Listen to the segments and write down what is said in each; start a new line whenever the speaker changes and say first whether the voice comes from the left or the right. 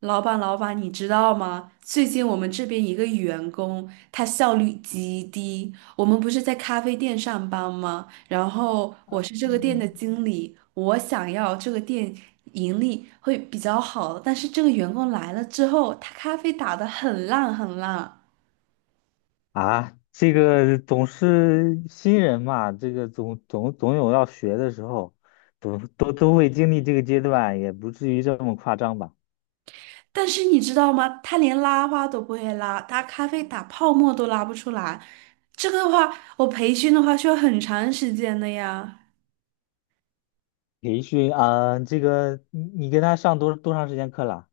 right: 老板，老板，你知道吗？最近我们这边一个员工，他效率极低。我们不是在咖啡店上班吗？然后我是这个店的
left: 嗯
right: 经理，我想要这个店盈利会比较好，但是这个员工来了之后，他咖啡打得很烂很烂。
left: 啊，这个总是新人嘛，这个总有要学的时候，都会经历这个阶段，也不至于这么夸张吧？
right: 但是你知道吗？他连拉花都不会拉，他咖啡打泡沫都拉不出来。这个的话，我培训的话需要很长时间的呀。
left: 培训啊，这个你跟他上多长时间课了？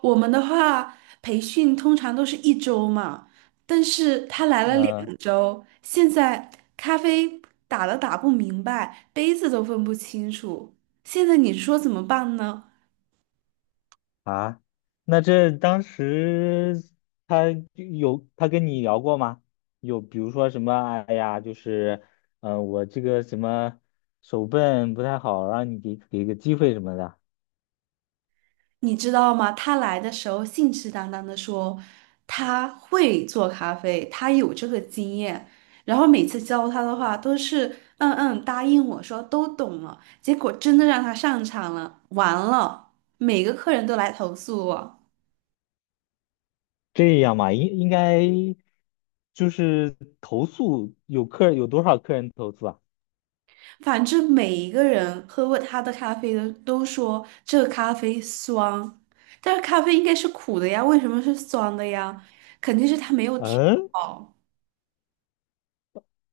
right: 我们的话，培训通常都是1周嘛，但是他来了
left: 嗯、
right: 两周，现在咖啡打了打不明白，杯子都分不清楚，现在你说怎么办呢？
left: 啊，那这当时他有他跟你聊过吗？有比如说什么，哎呀，就是我这个什么手笨不太好，让你给个机会什么的。
right: 你知道吗？他来的时候信誓旦旦的说他会做咖啡，他有这个经验，然后每次教他的话都是嗯嗯答应我说都懂了，结果真的让他上场了，完了，每个客人都来投诉我。
left: 这样嘛，应该就是投诉有多少客人投诉啊？
right: 反正每一个人喝过他的咖啡的都说这个咖啡酸，但是咖啡应该是苦的呀，为什么是酸的呀？肯定是他没有调
left: 嗯，
right: 好。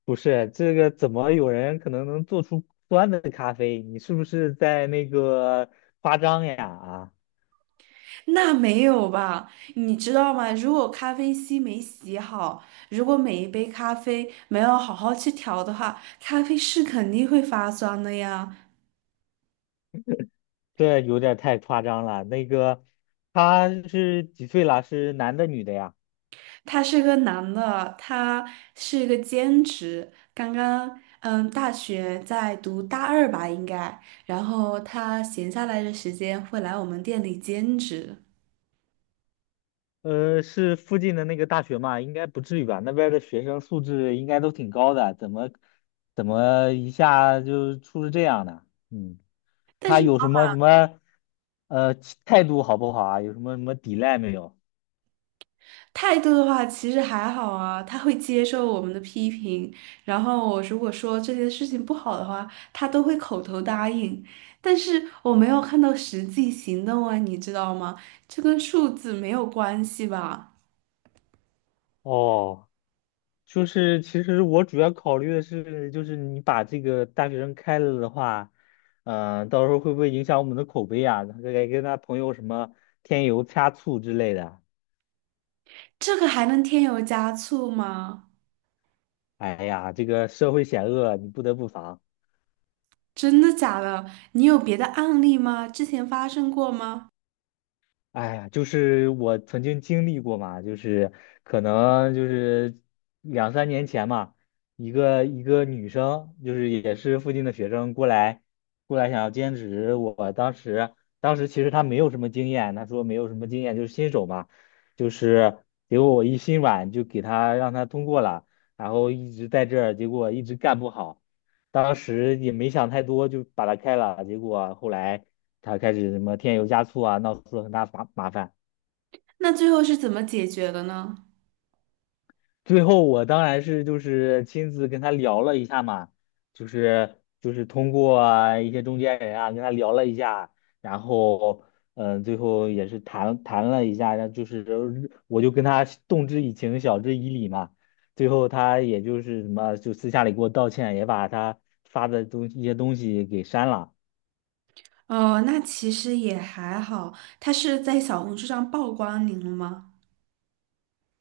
left: 不是，这个怎么有人能做出酸的咖啡？你是不是在那个夸张呀？啊，
right: 那没有吧？你知道吗？如果咖啡机没洗好，如果每一杯咖啡没有好好去调的话，咖啡是肯定会发酸的呀。
left: 这有点太夸张了。那个他是几岁了？是男的女的呀？
right: 他是个男的，他是一个兼职，刚刚大学在读大二吧应该，然后他闲下来的时间会来我们店里兼职，
left: 呃，是附近的那个大学嘛？应该不至于吧？那边儿的学生素质应该都挺高的，怎么一下就出了这样的？嗯。
right: 但
left: 他
right: 是
left: 有什么呃态度好不好啊？有什么抵赖没有？
right: 态度的话其实还好啊，他会接受我们的批评，然后我如果说这件事情不好的话，他都会口头答应，但是我没有看到实际行动啊，你知道吗？这跟数字没有关系吧？
left: 哦，就是其实我主要考虑的是，就是你把这个大学生开了的话，嗯，到时候会不会影响我们的口碑啊？他该跟他朋友什么添油加醋之类的。
right: 这个还能添油加醋吗？
left: 哎呀，这个社会险恶，你不得不防。
right: 真的假的？你有别的案例吗？之前发生过吗？
left: 哎呀，就是我曾经经历过嘛，就是可能就是两三年前嘛，一个女生，就是也是附近的学生过来想要兼职，我当时其实她没有什么经验，她说没有什么经验，就是新手嘛，就是结果我一心软就给她让她通过了，然后一直在这儿，结果一直干不好。当时也没想太多，就把他开了。结果啊后来他开始什么添油加醋啊，闹出了很大麻烦。
right: 那最后是怎么解决的呢？
left: 最后我当然是就是亲自跟他聊了一下嘛，就是通过啊一些中间人啊跟他聊了一下，然后最后也是谈了一下，然后就是我就跟他动之以情，晓之以理嘛。最后他也就是什么就私下里给我道歉，也把他发的一些东西给删了。
right: 哦，那其实也还好。他是在小红书上曝光您了吗？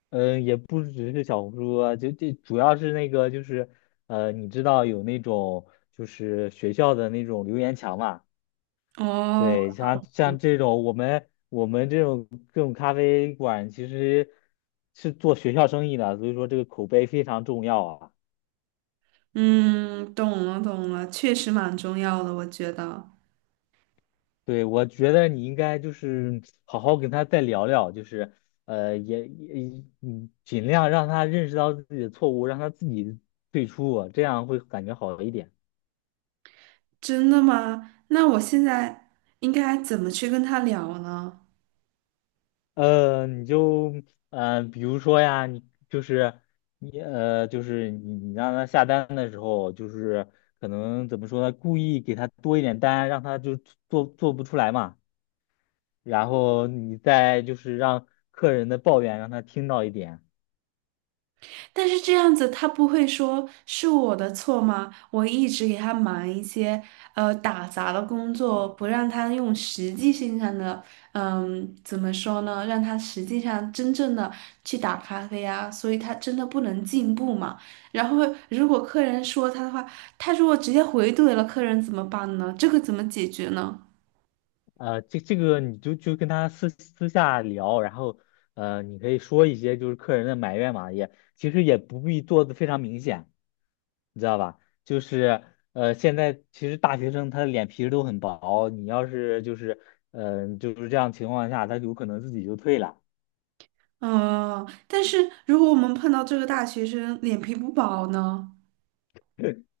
left: 嗯，也不只是小红书啊，就这主要是那个就是，呃，你知道有那种就是学校的那种留言墙嘛？
right: 哦，
left: 对，像这种我们这种咖啡馆其实是做学校生意的，所以说这个口碑非常重要啊。
right: 嗯，懂了懂了，确实蛮重要的，我觉得。
left: 对，我觉得你应该就是好好跟他再聊聊，就是呃，也也嗯，尽量让他认识到自己的错误，让他自己退出啊，这样会感觉好一点。
right: 真的吗？那我现在应该怎么去跟他聊呢？
left: 呃，呃，比如说呀，就是就是你让他下单的时候，就是可能怎么说呢，故意给他多一点单，让他就做不出来嘛，然后你再就是让客人的抱怨让他听到一点。
right: 但是这样子，他不会说是我的错吗？我一直给他忙一些打杂的工作，不让他用实际性上的，嗯，怎么说呢？让他实际上真正的去打咖啡啊，所以他真的不能进步嘛。然后如果客人说他的话，他如果直接回怼了客人怎么办呢？这个怎么解决呢？
left: 呃，这个你就跟他私下聊，然后呃，你可以说一些就是客人的埋怨嘛，也其实也不必做的非常明显，你知道吧？就是呃，现在其实大学生他的脸皮都很薄，你要是就是就是这样情况下，他有可能自己就退了。
right: 嗯，但是如果我们碰到这个大学生脸皮不薄呢？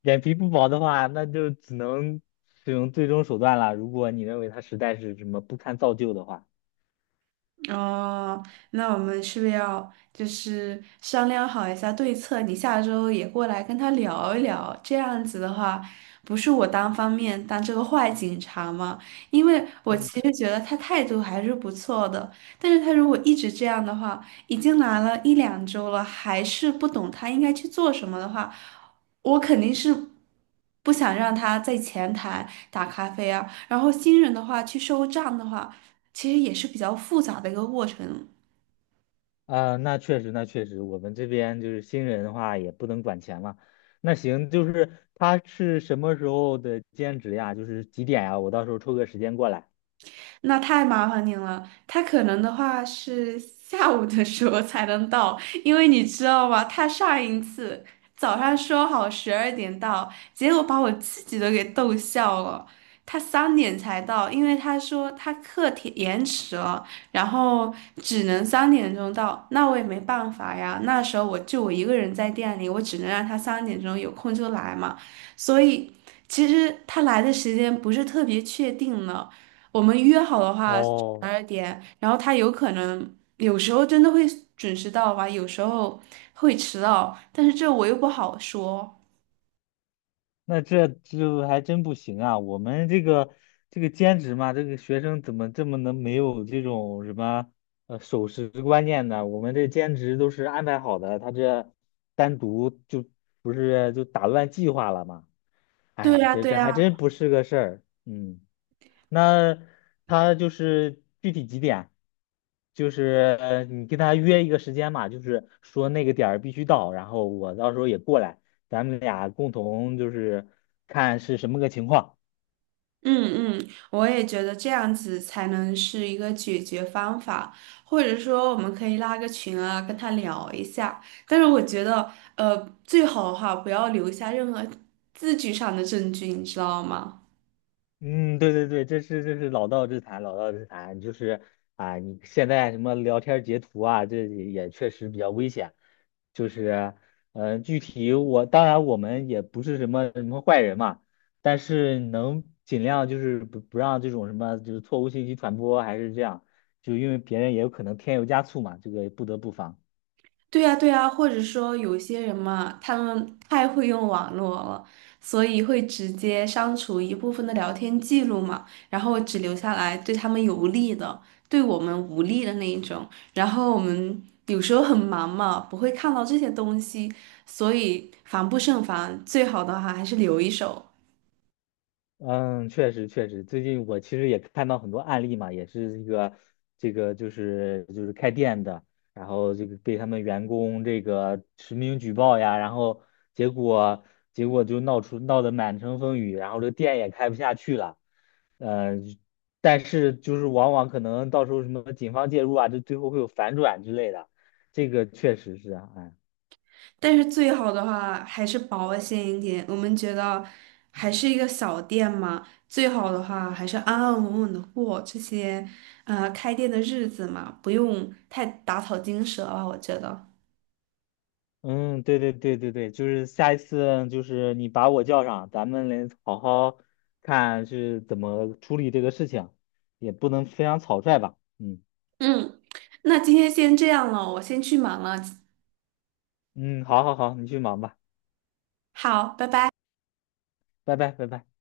left: 脸皮不薄的话，那就只能使用最终手段了。如果你认为他实在是什么不堪造就的话。
right: 哦，那我们是不是要就是商量好一下对策？你下周也过来跟他聊一聊，这样子的话，不是我单方面当这个坏警察嘛？因为我
left: 嗯。
right: 其实觉得他态度还是不错的，但是他如果一直这样的话，已经来了1-2周了，还是不懂他应该去做什么的话，我肯定是不想让他在前台打咖啡啊，然后新人的话去收账的话。其实也是比较复杂的一个过程。
left: 啊，那确实，那确实，我们这边就是新人的话也不能管钱嘛。那行，就是他是什么时候的兼职呀？就是几点呀？我到时候抽个时间过来。
right: 那太麻烦您了。他可能的话是下午的时候才能到，因为你知道吗？他上一次早上说好十二点到，结果把我自己都给逗笑了。他三点才到，因为他说他课题延迟了，然后只能三点钟到。那我也没办法呀，那时候我一个人在店里，我只能让他三点钟有空就来嘛。所以其实他来的时间不是特别确定呢。我们约好的话十
left: 哦，
right: 二点，然后他有可能有时候真的会准时到吧，有时候会迟到，但是这我又不好说。
left: 那这还真不行啊！我们这个这个兼职嘛，这个学生怎么这么能没有这种什么呃守时观念呢？我们这兼职都是安排好的，他这单独就不是就打乱计划了吗？
right: 对
left: 哎，
right: 呀，
left: 这
right: 对
left: 这还
right: 呀，
left: 真不是个事儿。嗯，那他就是具体几点？就是呃，你跟他约一个时间嘛，就是说那个点儿必须到，然后我到时候也过来，咱们俩共同就是看是什么个情况。
right: 嗯嗯，我也觉得这样子才能是一个解决方法，或者说我们可以拉个群啊，跟他聊一下。但是我觉得，呃，最好的哈，不要留下任何字据上的证据，你知道吗？
left: 嗯，对对对，这是老道之谈，老道之谈就是啊，你现在什么聊天截图啊，这也确实比较危险。就是，呃，具体我当然我们也不是什么什么坏人嘛，但是能尽量就是不让这种什么就是错误信息传播，还是这样，就因为别人也有可能添油加醋嘛，这个不得不防。
right: 对呀，对呀，或者说有些人嘛，他们太会用网络了，所以会直接删除一部分的聊天记录嘛，然后只留下来对他们有利的，对我们无利的那一种。然后我们有时候很忙嘛，不会看到这些东西，所以防不胜防，最好的话还是留一手。
left: 嗯，确实确实，最近我其实也看到很多案例嘛，也是一个这个就是开店的，然后这个被他们员工这个实名举报呀，然后结果结果就闹得满城风雨，然后这店也开不下去了，呃，但是就是往往可能到时候什么警方介入啊，就最后会有反转之类的，这个确实是啊，哎。
right: 但是最好的话还是保险一点。我们觉得还是一个小店嘛，最好的话还是安安稳稳的过这些开店的日子嘛，不用太打草惊蛇了，我觉得。
left: 嗯，对对对对对，就是下一次就是你把我叫上，咱们来好好看是怎么处理这个事情，也不能非常草率吧。嗯
right: 嗯，那今天先这样了，我先去忙了。
left: 嗯，好好好，你去忙吧，
right: 好，拜拜。
left: 拜拜拜拜。